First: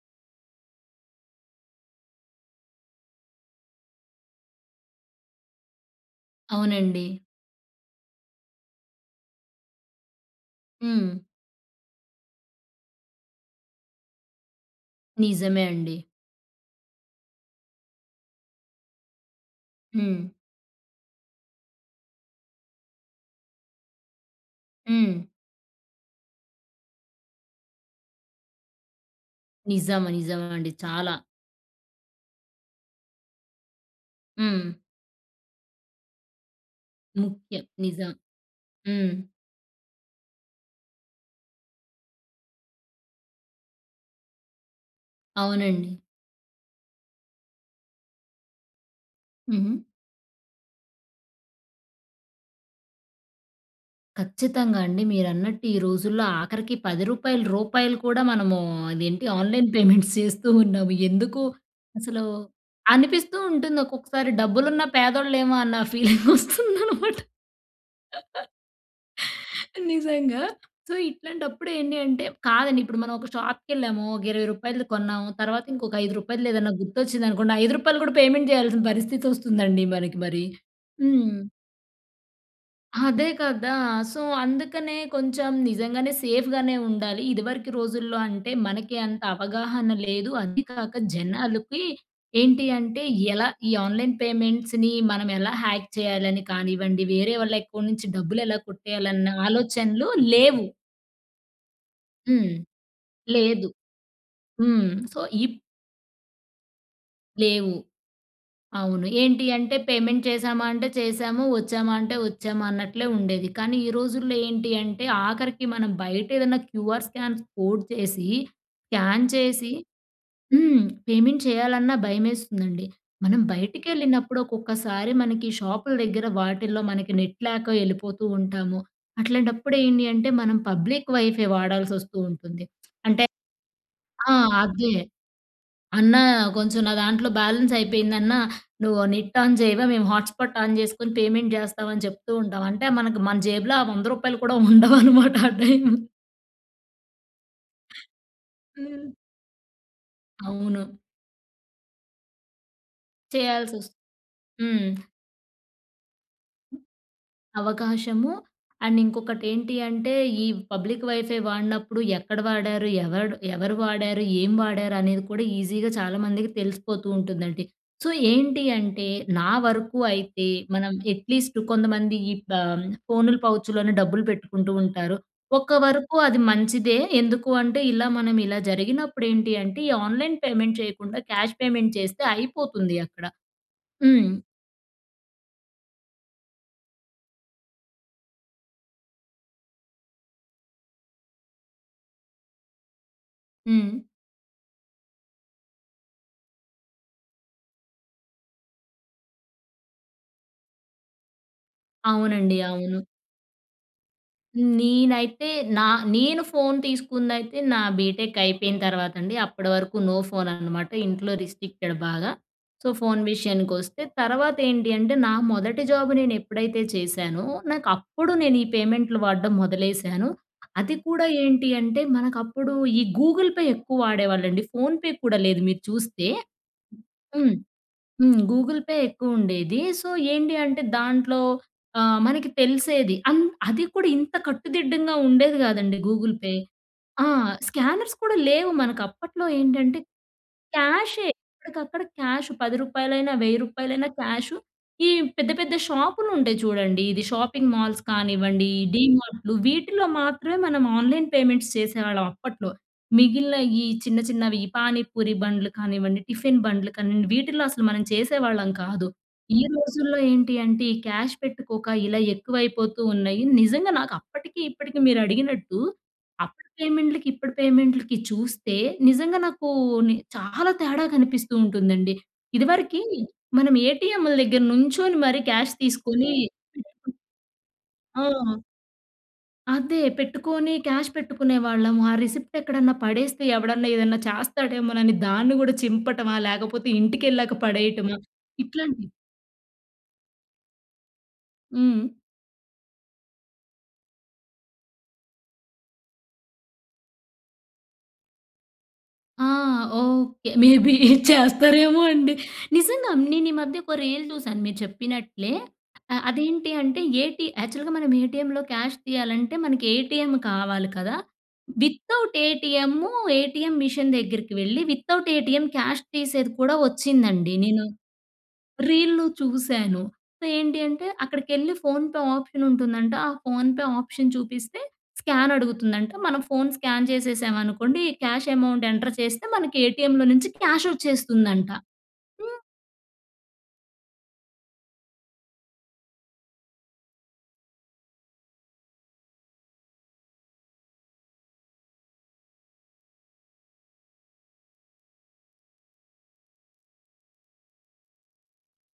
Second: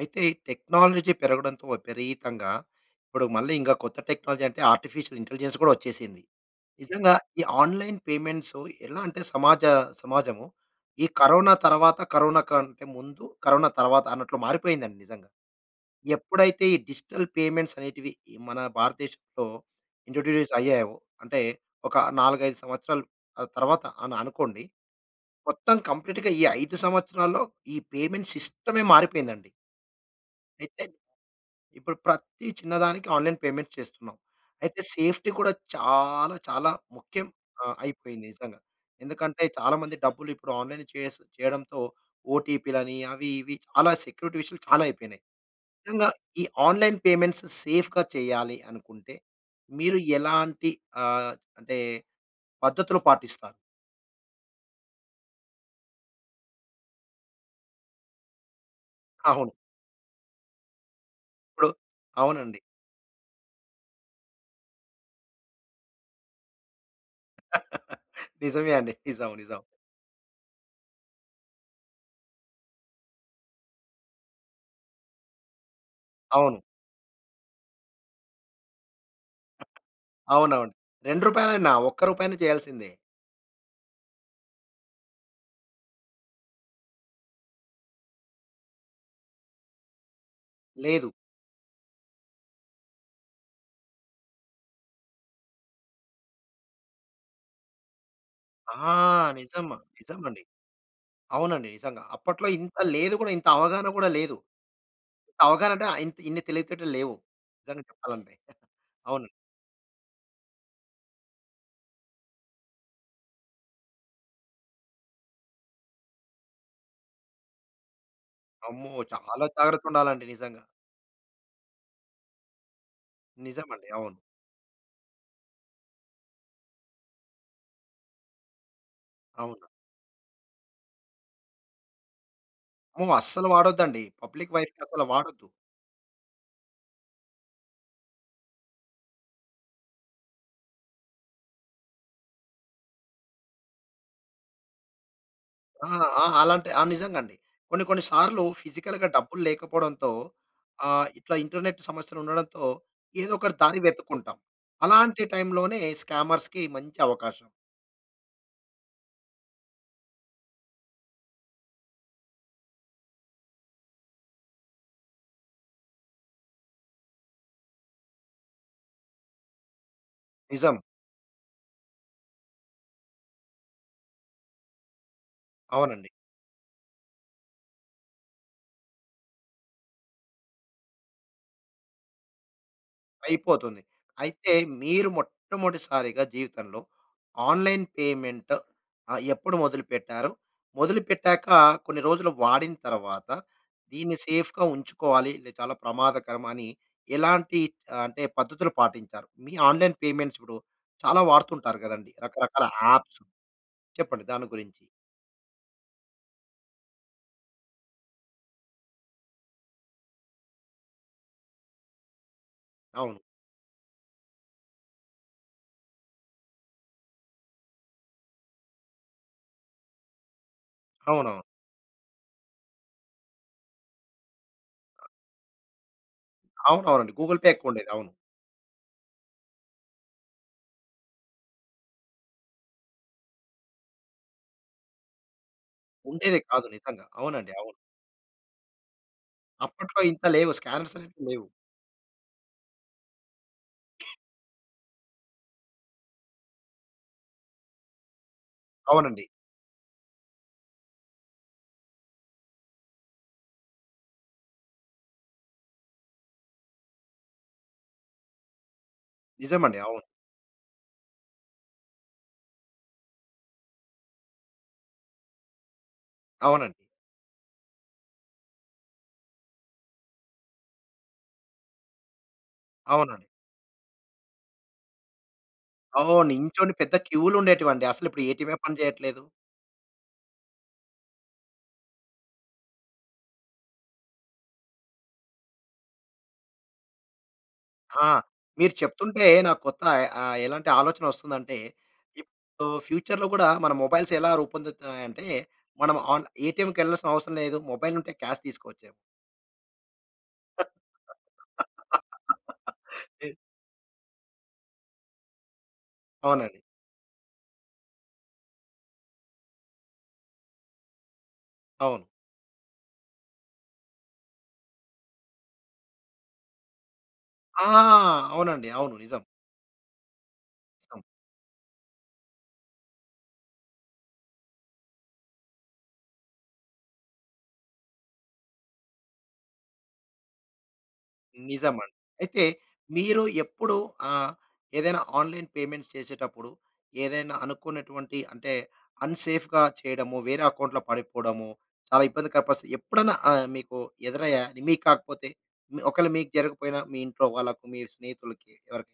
అయితే, టెక్నాలజీ పెరగడంతో విపరీతంగా ఇప్పుడు, మళ్ళీ ఇంక కొత్త టెక్నాలజీ అంటే, ఆర్టిఫిషియల్ ఇంటెలిజెన్స్ కూడా వచ్చేసింది. అవునండి. నిజంగా, ఈ ఆన్‌‌‌‌లైన్ పేమెంట్సో ఎలా అంటే సమాజ సమాజము, ఈ హ్మ్. కరోనా తర్వాత, కరోనా కంటే ముందు, కరోనా తర్వాత అన్నట్లు మారిపోయిందండి నిజంగా. నిజమే అండి. ఎప్పుడైతే, ఈ డిజిటల్ పేమెంట్స్ అనేటివి ఈ మన భారతదేశంలో హ్మ్. ఇంట్రొడ్యూస్ అయ్యాయో, అంటే ఒక 4, 5 సంవత్సరాలు ఆహ్, తర్వాత అని అనుకోండి. హ్మ్. మొత్తం కంప్లీట్‌‌గా ఈ 5 సంవత్సరాల్లో, ఈ పేమెంట్ సిస్టమే మారిపోయిందండి. నిజం. నిజం అండి. అయితే, చాలా. ఇప్పుడు ప్రతి చిన్నదానికి ఆన్‌లైన్ పేమెంట్ చేస్తున్నాం. హ్మ్. అయితే, సేఫ్టీ కూడా చాలా, చాలా ముఖ్యం ముఖ్యం. ఆహ్, నిజం. అయిపోయింది నిజంగా. హ్మ్. ఎందుకంటే, చాలామంది డబ్బులు ఇప్పుడు ఆన్‌లైన్ చేస్ చేయడంతో, ఓటీపీ లని, అవి, ఇవి చాలా సెక్యూరిటీ విషయాలు చాలా అయిపోయినాయి. అవునండి. నిజంగా, ఈ ఆన్‌లైన్ పేమెంట్స్ సేఫ్‌గా చేయాలి అనుకుంటే, హుహు. మీరు ఎలాంటి ఆహ్, అంటే పద్ధతులు పాటిస్తారు? ఖచ్చితంగా అండి. మీరన్నట్టు ఈ రోజుల్లో ఆఖరికి, రూ. 10 రూపాయలు కూడా మనము, అదేంటి అవును. ఆన్లైన్ పేమెంట్స్ చేస్తూ ఉన్నాము. ఎందుకు ఇప్పుడు అసలు అవునండి. అనిపిస్తూ ఉంటుంది ఒక్కొక్కసారి, డబ్బులున్నా పేదోళ్ళేమో అన్న ఫీలింగ్ వస్తుందనమాట. నిజమే అండి. నిజం. నిజం. నిజంగా సో, ఇట్లాంటప్పుడు ఏంటి అంటే కాదండి ఇప్పుడు మనం ఒక షాప్‌కెళ్ళాము, ఒక 20 కొన్నాము, తర్వాత ఇంకొక, 5 అవును. ఏదన్నా గుర్తొచ్చిందనుకోండి, రూ. 5 కూడా పేమెంట్ చేయాల్సిన పరిస్థితి వస్తుందండి మనకి మరి. అవునవును. 2 హ్మ్. రూపాయలైన, ఒక్క రూపాయైన చేయాల్సిందే. అదే కదా. సో, అందుకనే కొంచెం, నిజంగానే సేఫ్‌ గానే ఉండాలి. ఇదివరకు రోజుల్లో అంటే, మనకి అంత అవగాహన లేదు. అది కాక లేదు. జనాలకి ఏంటి అంటే, ఎలా ఈ ఆన్లైన్ పేమెంట్స్‌ని మనం ఎలా హ్యాక్ చేయాలని కానివ్వండి, వేరే వాళ్ళ అకౌంట్ నుంచి డబ్బులు ఎలా ఆ! కొట్టేయాలన్న, నిజం. ఆలోచనలు నిజమండి. లేవు. అవునండి. నిజంగా. అప్పట్లో హ్మ్. ఇంత లేదు కూడా ఇంత లేదు. అవగాహన కూడా లేదు. హ్మ్. సో, ఇప్ అవగాహన అంటే, ఇంత్ ఇన్ని తెలివితేటలు లేవు. లేవు. నిజంగా చెప్పాలంటే. అవును. అవును. ఏంటి అంటే, పేమెంట్ చేసామా అంటే చేశాము, వచ్చామా అంటే వచ్చామా అన్నట్లే ఉండేది. కానీ, ఈ రోజుల్లో ఏంటి అంటే, ఆఖరికి మనం బయట ఏదన్నా క్యూఆర్ స్కామ్స్ కోడ్ చేసి, అమ్మో! స్క్యాన్ చాలా చేసి జాగ్రత్త ఉండాలండి నిజంగా. హ్మ్. పేమెంట్ చేయాలన్నా భయమేస్తుందండి. మనం నిజమండి. అవును. బయటికెళ్ళినప్పుడు, ఒక్కొక్కసారి మనకి షాపుల దగ్గర వాటిల్లో, మనకి నెట్ లేక వెళ్ళిపోతూ ఉంటాము. అవునా! అట్లాంటప్పుడు ఏంటి అంటే, మనం పబ్లిక్ వైఫై వాడాల్సి వస్తూ ఉంటుంది. అమ్మో! అంటే అస్సలు వాడొద్దండి. ఆ! పబ్లిక్ వైఫై అదే, అసలు వాడొద్దు. "అన్నా, కొంచెం నా దాంట్లో బ్యాలెన్స్ అయిపోయిందన్నా, నువ్వు నెట్ ఆన్ చేయవా మేము హాట్స్పాట్ ఆన్ చేసుకొని పేమెంట్ చేస్తామని" చెప్తూ ఉంటాం. అంటే, మనకు మన జేబులో, రూ. 100 కూడా ఉండవనమాట. ఆ టైం ఆ! ఆహ్, అలాంటి ఆ! నిజంగా అండి. కొన్ని, కొన్ని సార్లు ఫిజికల్‌గా హ్మ్. డబ్బులు లేకపోవడంతో, అవును. ఆహ్, ఇట్లా ఇంటర్నెట్ సమస్యలు ఉండడంతో, ఏదో ఒకటి దారి చేయాల్సివస్తు వెతుక్కుంటాం. హ్మ్. అలాంటి టైమ్ లోనే స్కామర్స్‌కి మంచి అవకాశం. అవకాశము, అండ్ ఇంకొకటి ఏంటి అంటే, ఈ పబ్లిక్ వైఫై వాడినప్పుడు, ఎక్కడ వాడారు ఎవడు ఎవరు వాడారు, ఏం వాడారు అనేది కూడా ఈజీగా చాలామందికి తెలిసిపోతూ ఉంటుందండి. సో, ఏంటి అంటే, నా వరకు అయితే, నిజం. మనం అట్లీస్ట్టు కొంతమంది ఈ ప ఆహ్, ఫోనులు పౌచ్‌ లోనే డబ్బులు పెట్టుకుంటూ ఉంటారు, ఒక్క అవునండి. వరకు అది మంచిదే. ఎందుకు అంటే, ఇలా మనం ఇలా జరిగినప్పుడు ఏంటి అంటే, ఈ ఆన్లైన్ పేమెంట్ చేయకుండా క్యాష్ పేమెంట్ చేస్తే అయిపోతుంది అక్కడ. అయిపోతుంది. హ్మ్. అయితే, మీరు మొట్టమొదటిసారిగా జీవితంలో, ఆన్‌లైన్ పేమెంట్ ఆహ్, ఎప్పుడు మొదలుపెట్టారు? మొదలుపెట్టాక, కొన్ని రోజులు వాడిన తర్వాత, హ్మ్. దీన్ని సేఫ్‌గా ఉంచుకోవాలి, లె చాలా ప్రమాదకరమ అని, ఎలాంటి ఆహ్, అంటే పద్ధతులు పాటించారు? మీ ఆన్లైన్ పేమెంట్స్ ఇప్పుడు చాలా వాడుతుంటారు కదండి, అవునండి. రకరకాల అవును. యాప్సు చెప్పండి దాని గురించి? నేనైతే, నా నేను ఫోన్ తీసుకుందైతే నా బీటెక్ అయిపోయిన తర్వాత అండి. అప్పటి వరకు నో ఫోన్ అనమాట. ఇంట్లో రిస్ట్రిక్టెడ్ బాగా. సో, అవును. ఫోన్ విషయానికి వస్తే. తర్వాత ఏంటి అంటే, నా మొదటి జాబు నేను ఎప్పుడైతే చేశానో, నాకు అప్పుడు నేను ఈ పేమెంట్లు వాడడం మొదలేశాను. అది కూడా అవునవును. ఏంటి అంటే, మనకు అప్పుడు ఈ గూగుల్ పే ఎక్కువ వాడేవాళ్ళండి ఫోన్ పే కూడా లేదు. మీరు చూస్తే అవునవును. గూగుల్ పే హ్మ్. ఎక్కువ ఉండేది. అవును. హ్మ్. గూగుల్ పే ఎక్కువ ఉండేది. సో, ఏంటి అంటే దాంట్లో ఆహ్, మనకి తెలిసేది అంత్ అది కూడా, ఇంత కట్టుదిడ్డంగా ఉండేది కాదండి, గూగుల్ ఉండేది పే. కాదు. నిజంగా. ఆ! అవునండి. అవును. స్కానర్స్ కూడా లేవు. మనకు అప్పట్లో ఏంటంటే, అప్పట్లో ఇంత లేవు. స్కానర్స్ అనేటి క్యాషే లేవు. ఎక్కడికక్కడ క్యాష్ రూ. 10, రూ. 1,000 క్యాషు. ఈ పెద్ద, పెద్ద షాపులు ఉంటాయి చూడండి, ఇది షాపింగ్ మాల్స్ కానివ్వండి, అవునండి. డీమార్ట్‌లు వీటిలో మాత్రమే, మనం ఆన్లైన్ పేమెంట్స్ చేసేవాళ్ళం అప్పట్లో. మిగిలిన ఈ చిన్న, చిన్నవి పానిపూరి బండ్లు కానివ్వండి, టిఫిన్ బండ్లు కానివ్వండి వీటిలో అసలు మనం చేసేవాళ్ళం కాదు. ఈ నిజమండి. అవును. రోజుల్లో ఏంటి అంటే, ఈ క్యాష్ పెట్టుకోక, ఇలా ఎక్కువైపోతూ ఉన్నాయి. నిజంగా నాకు అప్పటికి, ఇప్పటికి మీరు అడిగినట్టు అప్పటి అవునండి. పేమెంట్‌లుకి, ఇప్పటి పేమెంట్‌లుకి చూస్తే, నిజంగా నాకూ, ని చాలా తేడా కనిపిస్తూ ఉంటుందండి. ఇదివరకి, అవునండి. మనం ఏటీఎంలు దగ్గర నుంచొని మరి క్యాష్ అవును. తీసుకొని నించొని పెద్ద క్యూలు ఉండేటివండి. అసలు ఇప్పుడు, ఏటీఎమే ఆ! పని చేయట్లేదు. అదే పెట్టుకొని క్యాష్ పెట్టుకునేవాళ్ళము. ఆ రిసిప్ట్ ఎక్కడన్నా పడేస్తే, ఎవడన్నా ఏదన్నా చేస్తాడేమోనని దాన్ని కూడా చింపటమా, లేకపోతే ఇంటికెళ్ళాక ఆ! పడేయటమా మీరు ఇట్లాంటివి చెప్తుంటే, నాకు కొత్త అయ్ ఆహ్, ఎలాంటి ఆలోచన వస్తుందంటే, హ్మ్. ఇప్పుడు ఫ్యూచర్‌లో కూడా మన మొబైల్స్ ఎలా రూపొందుతాయి అంటే, మనం ఆన్ ఏటీఎంకెళ్ళాల్సిన అవసరం లేదు. మొబైల్ ఉంటే క్యాష్ తీసుకోవచ్చేమో! ఆ! ఓకే. మే బీ చేస్తారేమో అండి. నిజంగా, నేను ఈ మధ్య ఒక రీల్ చూశాను మీరు చెప్పినట్లే, ఆహ్, అవునండి. అదేంటి అంటే ఏటీ యాక్చువల్‌గా మనం ఏటీఎంలో క్యాష్ తీయాలంటే, మనకి ఏటీఎం కావాలి కదా! అవును. వితౌట్ ఏటీఎంమ్ము, ఏటీఎం మిషన్ దగ్గరికి వెళ్ళి, వితౌట్ ఏటీఎం క్యాష్ తీసేది కూడా వచ్చిందండి. ఆ! నేను అవునండి. అవును. నిజం. రీల్లు చూసాను. ఏంటి సం అంటే, అక్కడికెళ్లి ఫోన్ పే ఆప్షన్ ఉంటుందంట, ఆ ఫోన్ ఆప్షన్ చూపిస్తే స్కాన్ అడుగుతుందంట, మనం ఫోన్ స్కాన్ చేసేసాం అనుకోండి క్యాష్ అమౌంట్ ఎంటర్ చేస్తే, మన ఏటీఎంలో నుంచి క్యాషోచ్చేస్తుందంట. నిజమండి. అయితే, హ్మ్. మీరు ఎప్పుడు ఆహ్, ఏదైనా ఆన్‌లైన్ పేమెంట్స్ చేసేటప్పుడు, ఏదైనా అనుకున్నటువంటి, అంటే అన్‌సేఫ్‌గా చేయడము, వేరే అకౌంట్లో పడిపోవడము చాలా ఇబ్బందికర పరిస్థితి ఎప్పుడన్నా ఆహ్, మీకు ఎదురయ్యా? మీకు కాకపోతే ఒకళ్ళు మీకు జరగకపోయినా, మీ ఇంట్లో వాళ్ళకి, మీ స్నేహితులకి ఎవరికైనా?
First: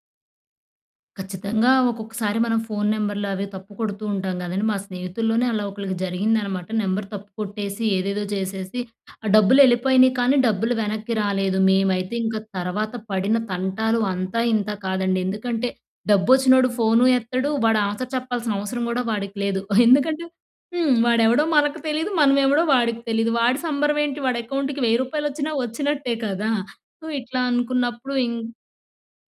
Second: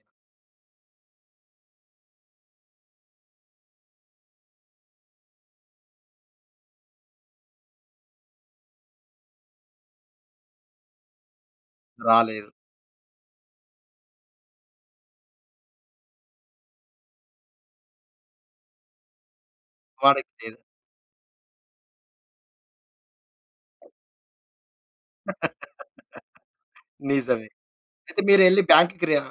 ఖచ్చితంగా! ఒక్కొక్కసారి మనం ఫోన్ నెంబర్లవి తప్పుకొడుతూ ఉంటాం కదండీ! మా స్నేహితుల్లోనే, అలా ఒకళ్ళకి జరిగిందనమాట. నెంబర్ తప్పుకొట్టేసి, ఏదేదో చేసేసి, ఆ డబ్బులు వెళ్ళిపోయినయి కానీ, డబ్బులు వెనక్కి రాలేదు. మేమైతే ఇంక, రాలేదు. తర్వాత పడిన తంటాలు అంతా, ఇంతా కాదండి. ఎందుకంటే, డబ్బు వచ్చినోడు ఫోను ఎత్తడు. వాడు ఆన్సర్ చెప్పాల్సిన అవసరం కూడా, వాడికి లేదు. ఎందుకంటే వాడికి లేదు. హ్మ్. వాడెవడో మనకు తెలీదు. మనం ఎవడో వాడికి తెలీదు. వాడి సంబరం ఏంటి, వాడి అకౌంట్‌కి రూ. 1000 రూపాయలు వచ్చినా, వచ్చినట్టే కదా! సో, ఇట్లా నిజమే. అనుకున్నప్పుడు అయితే, మీరు ఇంక్ ఏళ్లి బ్యాంక్‌కి రి ఆహ్,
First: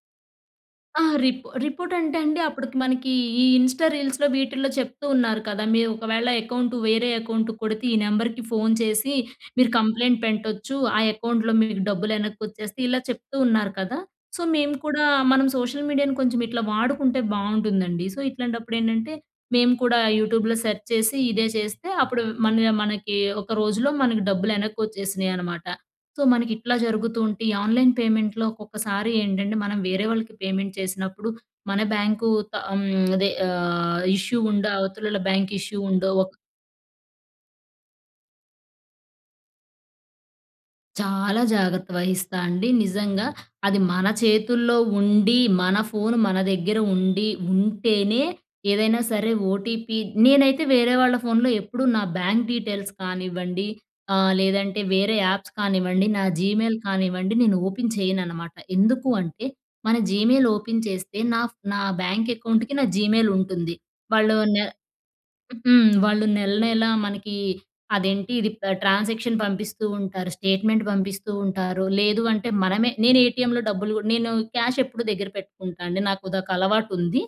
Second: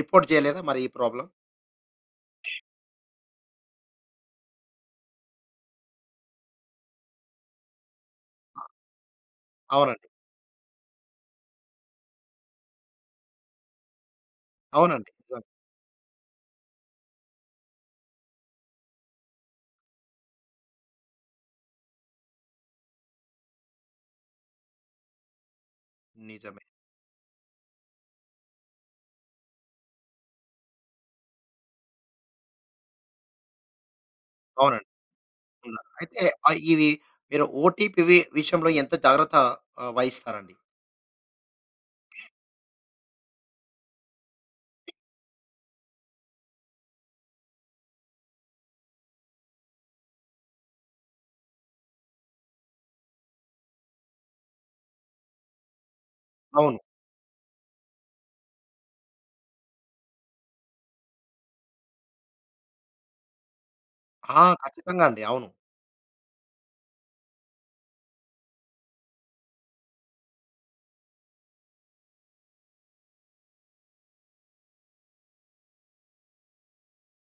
రిపోర్ట్ చేయలేదా మరి, ఈ ఆ! ప్రాబ్లమ్? రిప్ రిపోర్ట్ అంటే అండి, అప్పటికి మనకి ఈ ఇన్స్టా రీల్స్‌లో, వీటిల్లో చెప్తూ ఉన్నారు కదా! "మీవు ఒకవేళ అకౌంటు, వేరే అకౌంటు‌కొడితే ఈ నెంబర్‌కి ఫోన్ చేసి, మీరు అవునండి. కంప్లెయింట్ పెంట్టొచ్చు. ఆ అకౌంట్‌లో మీకు డబ్బులు ఎనక్కోచ్చేస్తే ఇలా చెప్తూ ఉన్నారు కదా! సో, మేము కూడా, అవునండి. గం మనం సోషల్ మీడియాను కొంచెం, ఇట్లా వాడుకుంటే బాగుంటుందండి. సో, ఇట్లాంటప్పుడు ఏంటంటే, మేము కూడా యూట్యూబ్‌లో సెర్చ్ చేసి, ఇదే చేస్తే అప్పుడు మళ్ళీ ఆహ్, మనకి ఒక రోజులో మనకి, డబ్బులు ఎనక్కోచ్చేసినయి, అనమాట. సో, మనకి నిజమే. ఇట్లా, జరుగుతూ ఉంటే, ఈ ఆన్లైన్ పేమెంట్‌లో ఒక్కొక్కసారి ఏంటంటే, మనం వేరే వాళ్ళకి, పేమెంట్ చేసినప్పుడు మన బ్యాంకు త అమ్ అదే ఆహ్, ఇష్యూ ఉండో, అవునండి. అవతలోళ్ళ, బ్యాంక్ ఇష్యూ ఉన్నారు. ఉండో అయితే, ఒక ఆహ్, ఇవి మీరు ఓటీపీవి విషయంలో ఎంత జాగ్రత్త ఆహ్, వహిస్తారండి? చాలా జాగ్రత్త వహిస్తా అండి. నిజంగా. అది మన చేతుల్లో ఉండి, మన ఫోను మన దగ్గేర ఉండి, ఉంటేనే ఏదైనా సరే! ఓటీపీ నేనైతే వేరే వాళ్ళ ఫోన్‌లో ఎప్పుడూ నా బ్యాంక్ డీటెయిల్స్ కానివ్వండి, ఆహ్, లేదంటే వేరే యాప్స్ కానివ్వండి నా జీమెయిల్ అవును. కానివ్వండి, నేను ఓపెన్ చేయననమాట. ఎందుకు అంటే, మన జీమెయిల్ ఓపెన్ చేస్తే నా ఫ్ నా బ్యాంక్ అకౌంట్‌కి, నా జీమెయిల్ ఉంటుంది. వాళ్ళు ఆ! నె ఖచ్చితంగా! అండి. అవును. హ్మ్. వాళ్ళు నెలనెలా మనకి అదేంటి, ఇది పె ట్రాన్సాక్షన్ పంపిస్తూ ఉంటారు. స్టేట్మెంట్ పంపిస్తూ ఉంటారు. లేదు అంటే, మనమే నేను ఏటీఎం‌లో డబ్బులు కూడ నేను క్యాష్ ఎప్పుడూ దగ్గర పెట్టుకుంటా అండి. నాకు ఉదొక అలవాటు ఉంది.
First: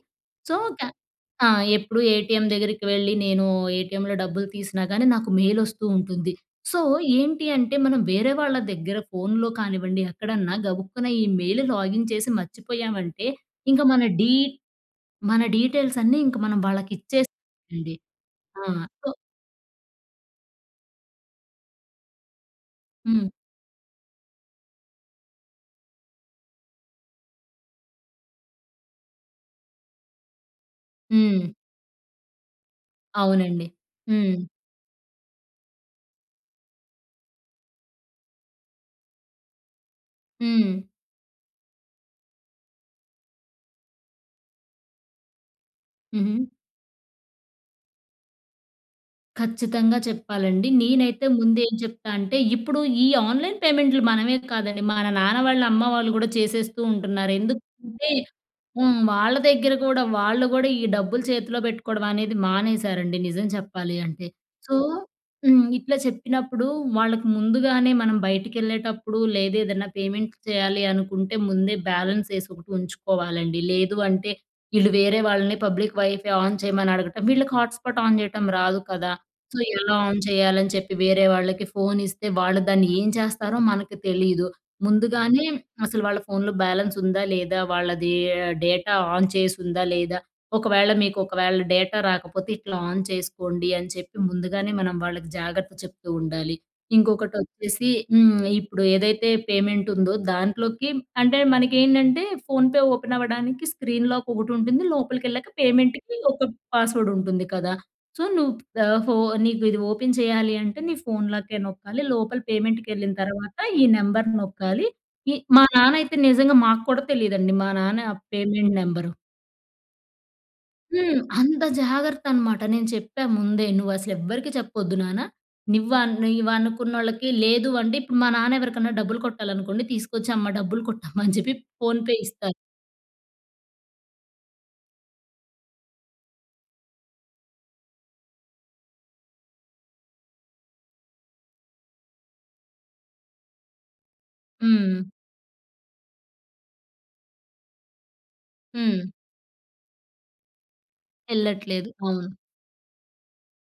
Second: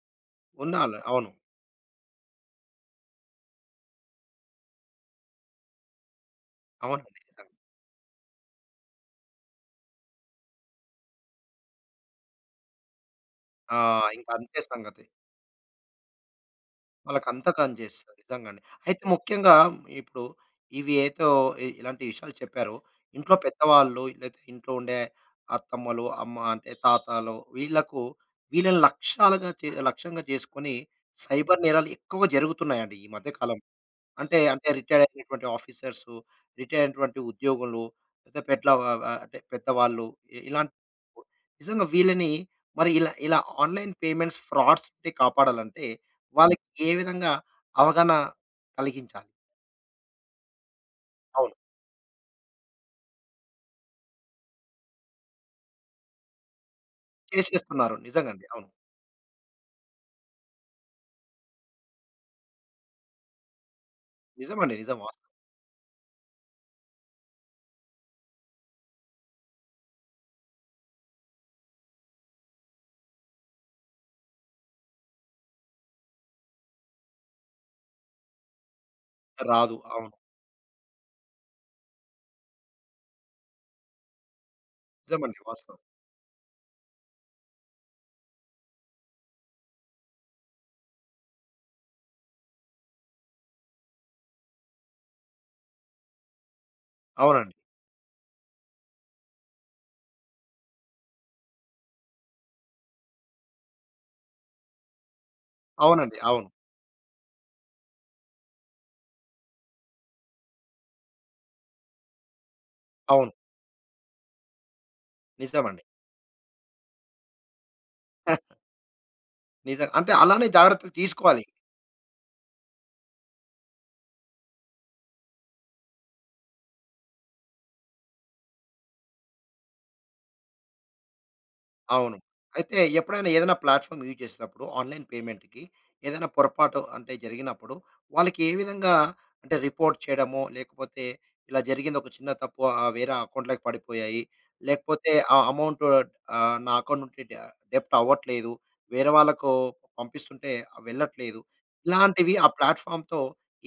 సో, క్యా ఉండాల. అవును. ఆ! ఎప్పుడు ఏటీఎం దగ్గరికి వెళ్ళి, నేను ఏటీఎం‌లో డబ్బులు తీసినా కానీ, నాకు మెయిల్ ఓస్తూ ఉంటుంది. సో, అవునండి, ఏంటి నిజంగా. అంటే, మనం వేరే వాళ్ళ దగ్గర ఫోన్‌లో కానివ్వండి, ఎక్కడన్నా, గబుక్కున ఈ మెయిల్, లాగిన్ చేసి, మర్చిపోయామంటే, ఆ! ఇంక మన ఇంక డీ అంతే సంగతి. మన డీటెయిల్స్ అన్నీ ఇంక మనం వాళ్ళకి ఇచ్చేస్ వాళ్ళకంత కాని అండి. చేస్తారు. నిజం అండి. ఆ! అయితే, సో ముఖ్యంగా ఇప్పుడు ఇవి ఏతో ఇ ఇలాంటి విషయాలు చెప్పారో, హ్మ్. ఇంట్లో పెద్దవాళ్ళు లేతే ఇంట్లో ఉండే అత్తమ్మలు, అమ్మ అంటే, తాతాలో, వీళ్ళకు, వీళ్ళని లక్ష్యాలుగా చే లక్ష్యంగా చేసుకొని, హ్మ్. సైబర్ నేరాలు ఎక్కువగా జరుగుతున్నాయండి, ఈ మధ్య కాలం. అవునండి. హ్మ్. అంటే, అంటే, రిటైర్ అయినటువంటి ఆఫీసర్సు, రిటైర్ అయినటువంటి ఉద్యోగులు పెద్ద పేట్ల వ వ అంటే, పెద్దవాళ్ళు ఇ ఇలాన్ హ్మ్. నిజంగా వీళ్ళని, మరి ఇలా ఇలా ఆన్లైన్ పెమెంట్స్, ఫ్రాడ్స్ టె కాపాడాలంటే హుహు. వాళ్ళకి ఏ విధంగా? అవగాన కలిగించా ఖచ్చితంగా! చెప్పాలండి. నేనైతే అవును. ముందు ఏం చెప్తా అంటే, ఇప్పుడు ఈ ఆన్లైన్ పేమెంట్‌లు, మనమే కాదండి! మన నాన్న వాళ్ళ, అమ్మ వాళ్ళు కూడా, చేసేస్తూ ఉంటున్నారు. చేసేస్తున్నారు ఎందుకంటే నిజంగా అండి. అవును. హ్మ్. వాళ్ళ దగ్గర కూడా వాళ్ళు కూడా, ఈ డబ్బులు చేతిలో పెట్టుకోవడం అనేది, మానేశారండి, నిజం చెప్పాలి అంటే. నిజమండి. సో నిజం. వాస్ హ్మ్, ఇట్లా చెప్పినప్పుడు, వాళ్ళకి ముందుగానే, మనం బయటికి ఏళ్ళేటప్పుడు లేదేదనా పేమెంట్ చేయాలి అనుకుంటే, ముందే బ్యాలెన్స్ వేసి ఒకటుంచుకోవాలండి. లేదు అంటే, ఇళ్ళు వేరే వాళ్ళని, పబ్లిక్ వైఫై ఆన్ చేయమని అడగటం వీళ్ళకి హాట్ స్పాట్ ఆన్ చేయటం రాదు కదా! సో, రాదు. ఎలా అవును. ఆన్ చేయాలని చెప్పి, వేరే వాళ్ళకి ఫోన్ ఇస్తే, వాళ్ళు దాన్ని ఏం చేస్తారో మనకి తెలీదు. నిజమండి. ముందుగానే వాస్తవం. అసలు, వాళ్ళ ఫోన్‌లో బ్యాలెన్స్ ఉందా, లేదా? వాళ్ళది ఆహ్, డేటా ఆన్ చేసి ఉందా, లేదా? ఒకవేళ మీకు, ఒకవేళ డేటా రాకపోతే ఇట్లా ఆన్ చేసుకోండి. అని చెప్పి ముందుగానే, మనం వాళ్ళకి జాగ్రత్త చెప్తూ ఉండాలి. ఇంకొకటి అవునండి. వచ్చేసి హ్మ్. ఇప్పుడు ఏదైతే పేమెంట్ ఉందో, దాంట్లోకి అంటే, మనకి ఏంటంటే, ఫోన్‌ పే ఓపెన్ అవ్వడానికి స్క్రీన్ లాక్ ఒకటి ఉంటుంది. లోపలికకెళ్ళాక పేమెంట్‌కి అవునండి. అవును. ఒక పాస్వర్డ్ ఉంటుంది కదా! సో, "నువ్వు ద ఫో నీకు ఇది ఓపెన్ చేయాలి అంటే, నీ ఫోన్‌ లాకే నొక్కాలి. లోపల పేమెంట్‌కి ఏళ్ళిన అవును. తర్వాత, ఈ నెంబర్ నొక్కాలి" ఈ మా నిజమండి. నాన్న అయితే, నిజంగా మాకు కూడా, తెలీదండి! మా నాన్న పేమెంట్ నెంబరు. నిజం, అంటే అలానే జాగ్రత్తలు హ్మ్. తీసుకోవాలి. అంత జాగర్తన్నమాట. నేను చెప్పా ముందే. నువ్వసలు ఎవ్వరికీ చెప్పొద్దు నాన్న. నివ్వను నీవు అనుకున్నోళ్ళకి లేదు "అంటే, ఇప్పుడు మా నాన్న ఎవరికన్నా డబ్బులు కొట్టాలనుకోండి, తీసుకొచ్చి, "అమ్మ, డబ్బులు కొట్టమ్మా" అని చెప్పి ఫోన్‌పే అవును. ఇస్తారు. అయితే ఎప్పుడైనా ఏదైనా ప్లాట్‌ఫామ్ యూజ్ చేస్తునప్పుడు, ఆన్‌లైన్ పేమెంట్‌కి ఏదైనా పొరపాటు అంటే జరిగినప్పుడు, వాళ్ళకే విధంగా, అంటే రిపోర్ట్ చేయడమో లేకపోతే, ఇలా జరిగిందొక చిన్న తప్పు. ఆ వేరే అకౌంట్‌లోకి పడిపోయాయి. హ్మ్. లేకపోతే ఆ అమౌంట్ ఆహ్, నా అకౌంట్ నుంచి డా డెబ్ట్ అవ్వట్లేదు. హ్మ్. వేరే వాళ్ళకు పంపిస్తుంటే వెళ్ళట్లేదు. ఎళ్ళట్లేదు. ఇలాంటివి ఆ! ఆ ప్లాట్‌ఫామ్‌తో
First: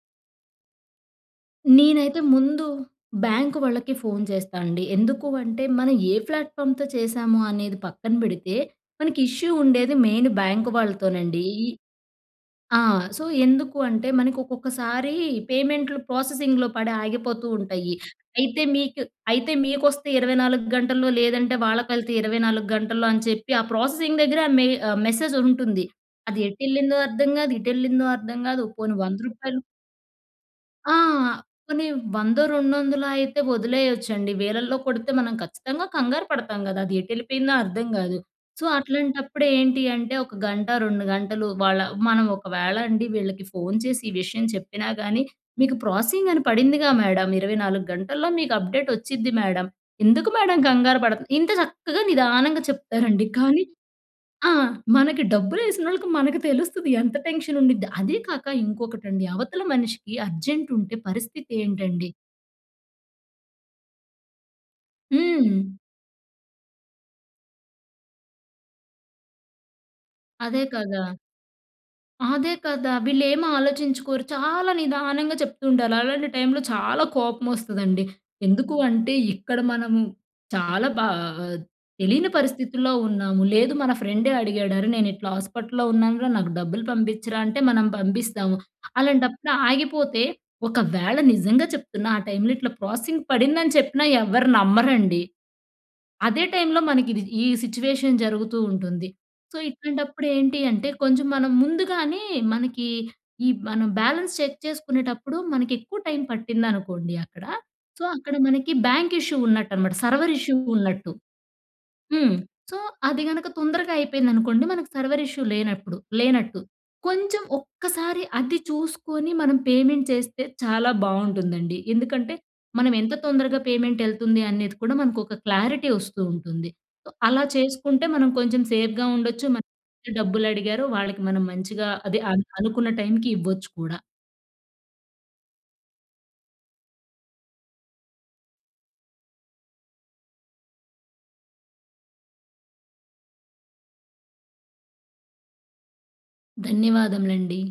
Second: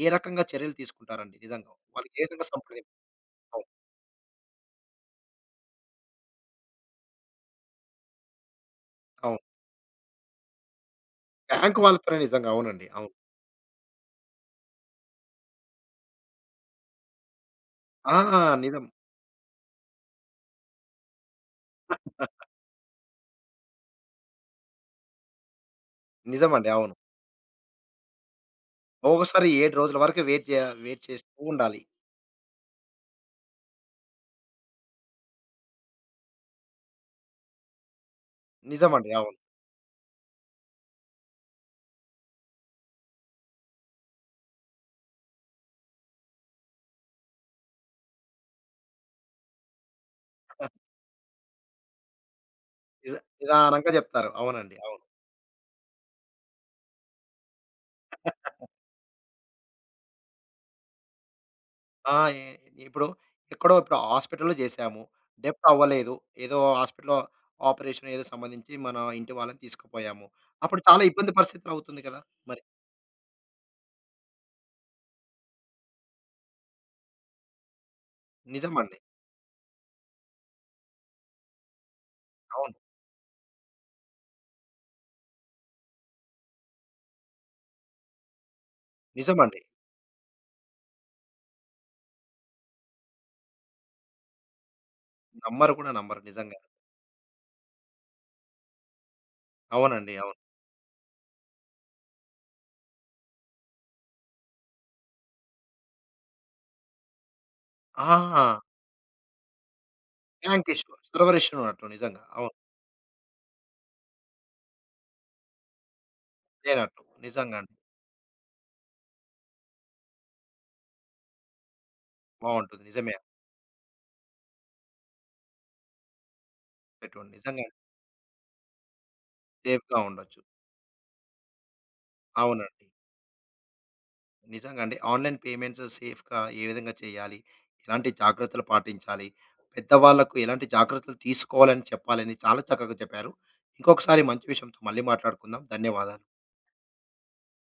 ఏ రకంగా చర్యలు తీసుకుంటారండి? నిజంగా వాళ్ళకే నేనైతే విధంగా ముందు సంప్రది బ్యాంక్ అవును. వాళ్ళకి ఫోన్ జేస్తా అండి. ఎందుకు అంటే మన ఏ ఫ్లాట్‌ఫామ్‌తో చేశాము అనేది పక్కన పెడితే, మనకి అవును. ఇష్యూ ఉండేది మెయిన్ బ్యాంక్ వాళ్ళతోనండి. ఈ బ్యాంక్ వాళ్ళతోనే నిజంగా ఆ! అవునండి. అవును. సో, ఎందుకు అంటే మనకొక్కొక్కసారీ పేమెంట్లు ప్రాసెసింగ్‌లో పడి ఆగిపోతూ ఉంటయీ. ఆ! అయితే నిజం. మీకు అయితే మీకొస్తే 24 గంటల్లో లేదంటే వాళ్ళకెళితే ఇరవై నాలుగు గంటల్లో అని చెప్పి, ఆ ప్రాసెసింగ్ దగ్గరే మె ఆహ్, మెసేజ్ ఉంటుంది. అది నిజమండి. అవును. ఎటెళ్ళిందో అర్థం కాదు, ఇటు ఎళ్ళిందో అర్థం గాదు. పోనీ వంద ఒకోకసారి రూపాయలు 7 రోజుల వరకు వెయిట్ జేయ ఆ! వెయిట్ చేస్తూ ఉండాలి. పోనీ వందో, రెండొందలో అయితే వదిలేయొచ్చండి. వేలల్లో కొడితే మనం ఖచ్చితంగా కంగారు పడతాం గదా! అదెటెళ్లిపోయిందో అర్థం కాదు. సో, నిజం అండి, అవును. అట్లాంటప్పుడు ఏంటి అంటే, ఒక గంట, 2 గంటలు వాళ్ళ మనం ఒకవేళ అండి వీళ్ళకి ఫోన్ చేసి ఈ విషయం చెప్పినా కానీ, "మీకు ప్రోసెసింగ్ అని పడిందిగా మేడం, 24 గంటల్లో మీకు అప్‌డేట్ వచ్చిద్ది మేడం, ఎందుకు మేడం కంగారు పడతారు?" ఇంత చక్కగా నిదానంగా నిజ చెప్తారండి. కానీ నిదానంగా చెప్తారు. ఆ! అవునండి. అవును. మనకి డబ్బులేసినోళ్ళకి మనకు తెలుస్తది ఎంత టెన్షన్ ఉండిద్ది. అదే కాక ఇంకొకటండి అవతల మనిషికి అర్జెంట్ ఉంటే పరిస్థితి ఏంటండి? ఆ! ఈ ఇప్పుడు ఎక్కడో ఇప్పుడు హాస్పిటల్‌లో చేసాము. హ్మ్. డెబ్ట్ అవ్వలేదు. ఏదో హాస్పిటల్‌లో ఆపరేషన్ ఏదో సంబంధించి మన ఇంటి వాళ్ళని తీసుకుపోయాము. అదే అప్పుడు కదా! చాలా ఇబ్బంది పరిస్థితులు అవుతుంది కదా! అదే మరి. కదా! వీళ్లేమి ఆలోచించుకోరు. చాలా నిదానంగా చెప్తూ ఉండాలి. అలాంటి టైంలో చాలా కోపం వస్తదండి. ఎందుకు నిజమండి. అంటే ఇక్కడ మనము చాలా బా ఆహ్, తెలియని అవును. పరిస్థితుల్లో ఉన్నాము. లేదు మన ఫ్రెండే అడిగాడు "అరే, నేనిట్లా హాస్పటల్‌లో ఉన్నానురా. నాకు డబ్బులు పంపిచ్చరా" అంటే మనం పంపిస్తాము. అలాంటప్పుడు నిజమండి. ఆగిపోతే, ఒకవేళ నిజంగా చెప్తున్నా ఆ టైమ్‌లో ఇట్లా ప్రోసెసింగ్ పడిందని చెప్పినా ఎవరు నమ్మరండి. నమ్మరు కూడా నమ్మరు. అదే నిజంగా. టైంలో మనకిది ఈ సిచ్యువేషన్ జరుగుతూ ఉంటుంది. సో, అవునండి, ఇట్లాంటప్పుడు అవును. ఏంటి అంటే కొంచెం మనం ముందుగానే, మనకి ఈ మనం బ్యాలెన్స్ చెక్ చేసుకునేటప్పుడు మనకెక్కువ టైం పట్టిందనుకోండి అక్కడ, సో, అక్కడ ఆ! మనకి బ్యాంక్ ఇష్యూ ఉన్నట్టనమాట, సర్వర్ ఇష్యూ బ్యాంక్ ఇష్యూ, ఉన్నట్టు. సర్వర్ ఇష్యూ ఉన్నట్టు నిజంగా. హ్మ్. అవును. సో, అది గనక తొందరగా అయిపోయిందనుకోండి, మనకు సర్వర్ ఇష్యూ లేనప్పుడు లేనట్టు. లేనట్టు. కొంచెం నిజంగాండి. ఒక్కసారి అది చూసుకొని మనం పేమెంట్ చేస్తే చాలా బావుంటుందండి. ఎందుకంటే బావుంటుంది. మనం ఎంత నిజమే. తొందరగా పేమెంట్ ఎళ్తుంది అనేది కూడా మనకొక క్లారిటీ వస్తూ ఉంటుంది. సో, [unintelligible] అలా నిజంగా. చేసుకుంటే మనం కొంచెం సేఫ్‌గా ఉండొచ్చు, మనకి సేఫ్‌గా ఎవరైతే ఉండొచ్చు. డబ్బులు అడిగారో వాళ్ళకి మనం మంచిగా అదే అను అవునండి. అనుకున్న టైమ్‌కి ఇవ్వచ్చు కూడా. నిజంగా అండి. ఆన్‌లైన్ పేమెంట్స్ సేఫ్‌గా ఏ విధంగా చేయాలి, ఎలాంటి జాగ్రత్తలు పాటించాలి, పెద్దవాళ్లకు ఎలాంటి జాగ్రత్తలు తీసుకోవాలని చెప్పాలని చాలా చక్కగా చెప్పారు. ఇంకొకసారి మంచి విషయంతో మళ్ళీ మాట్లాడుకుందాం. ధన్యవాదాలు. ధన్యవాదములండి.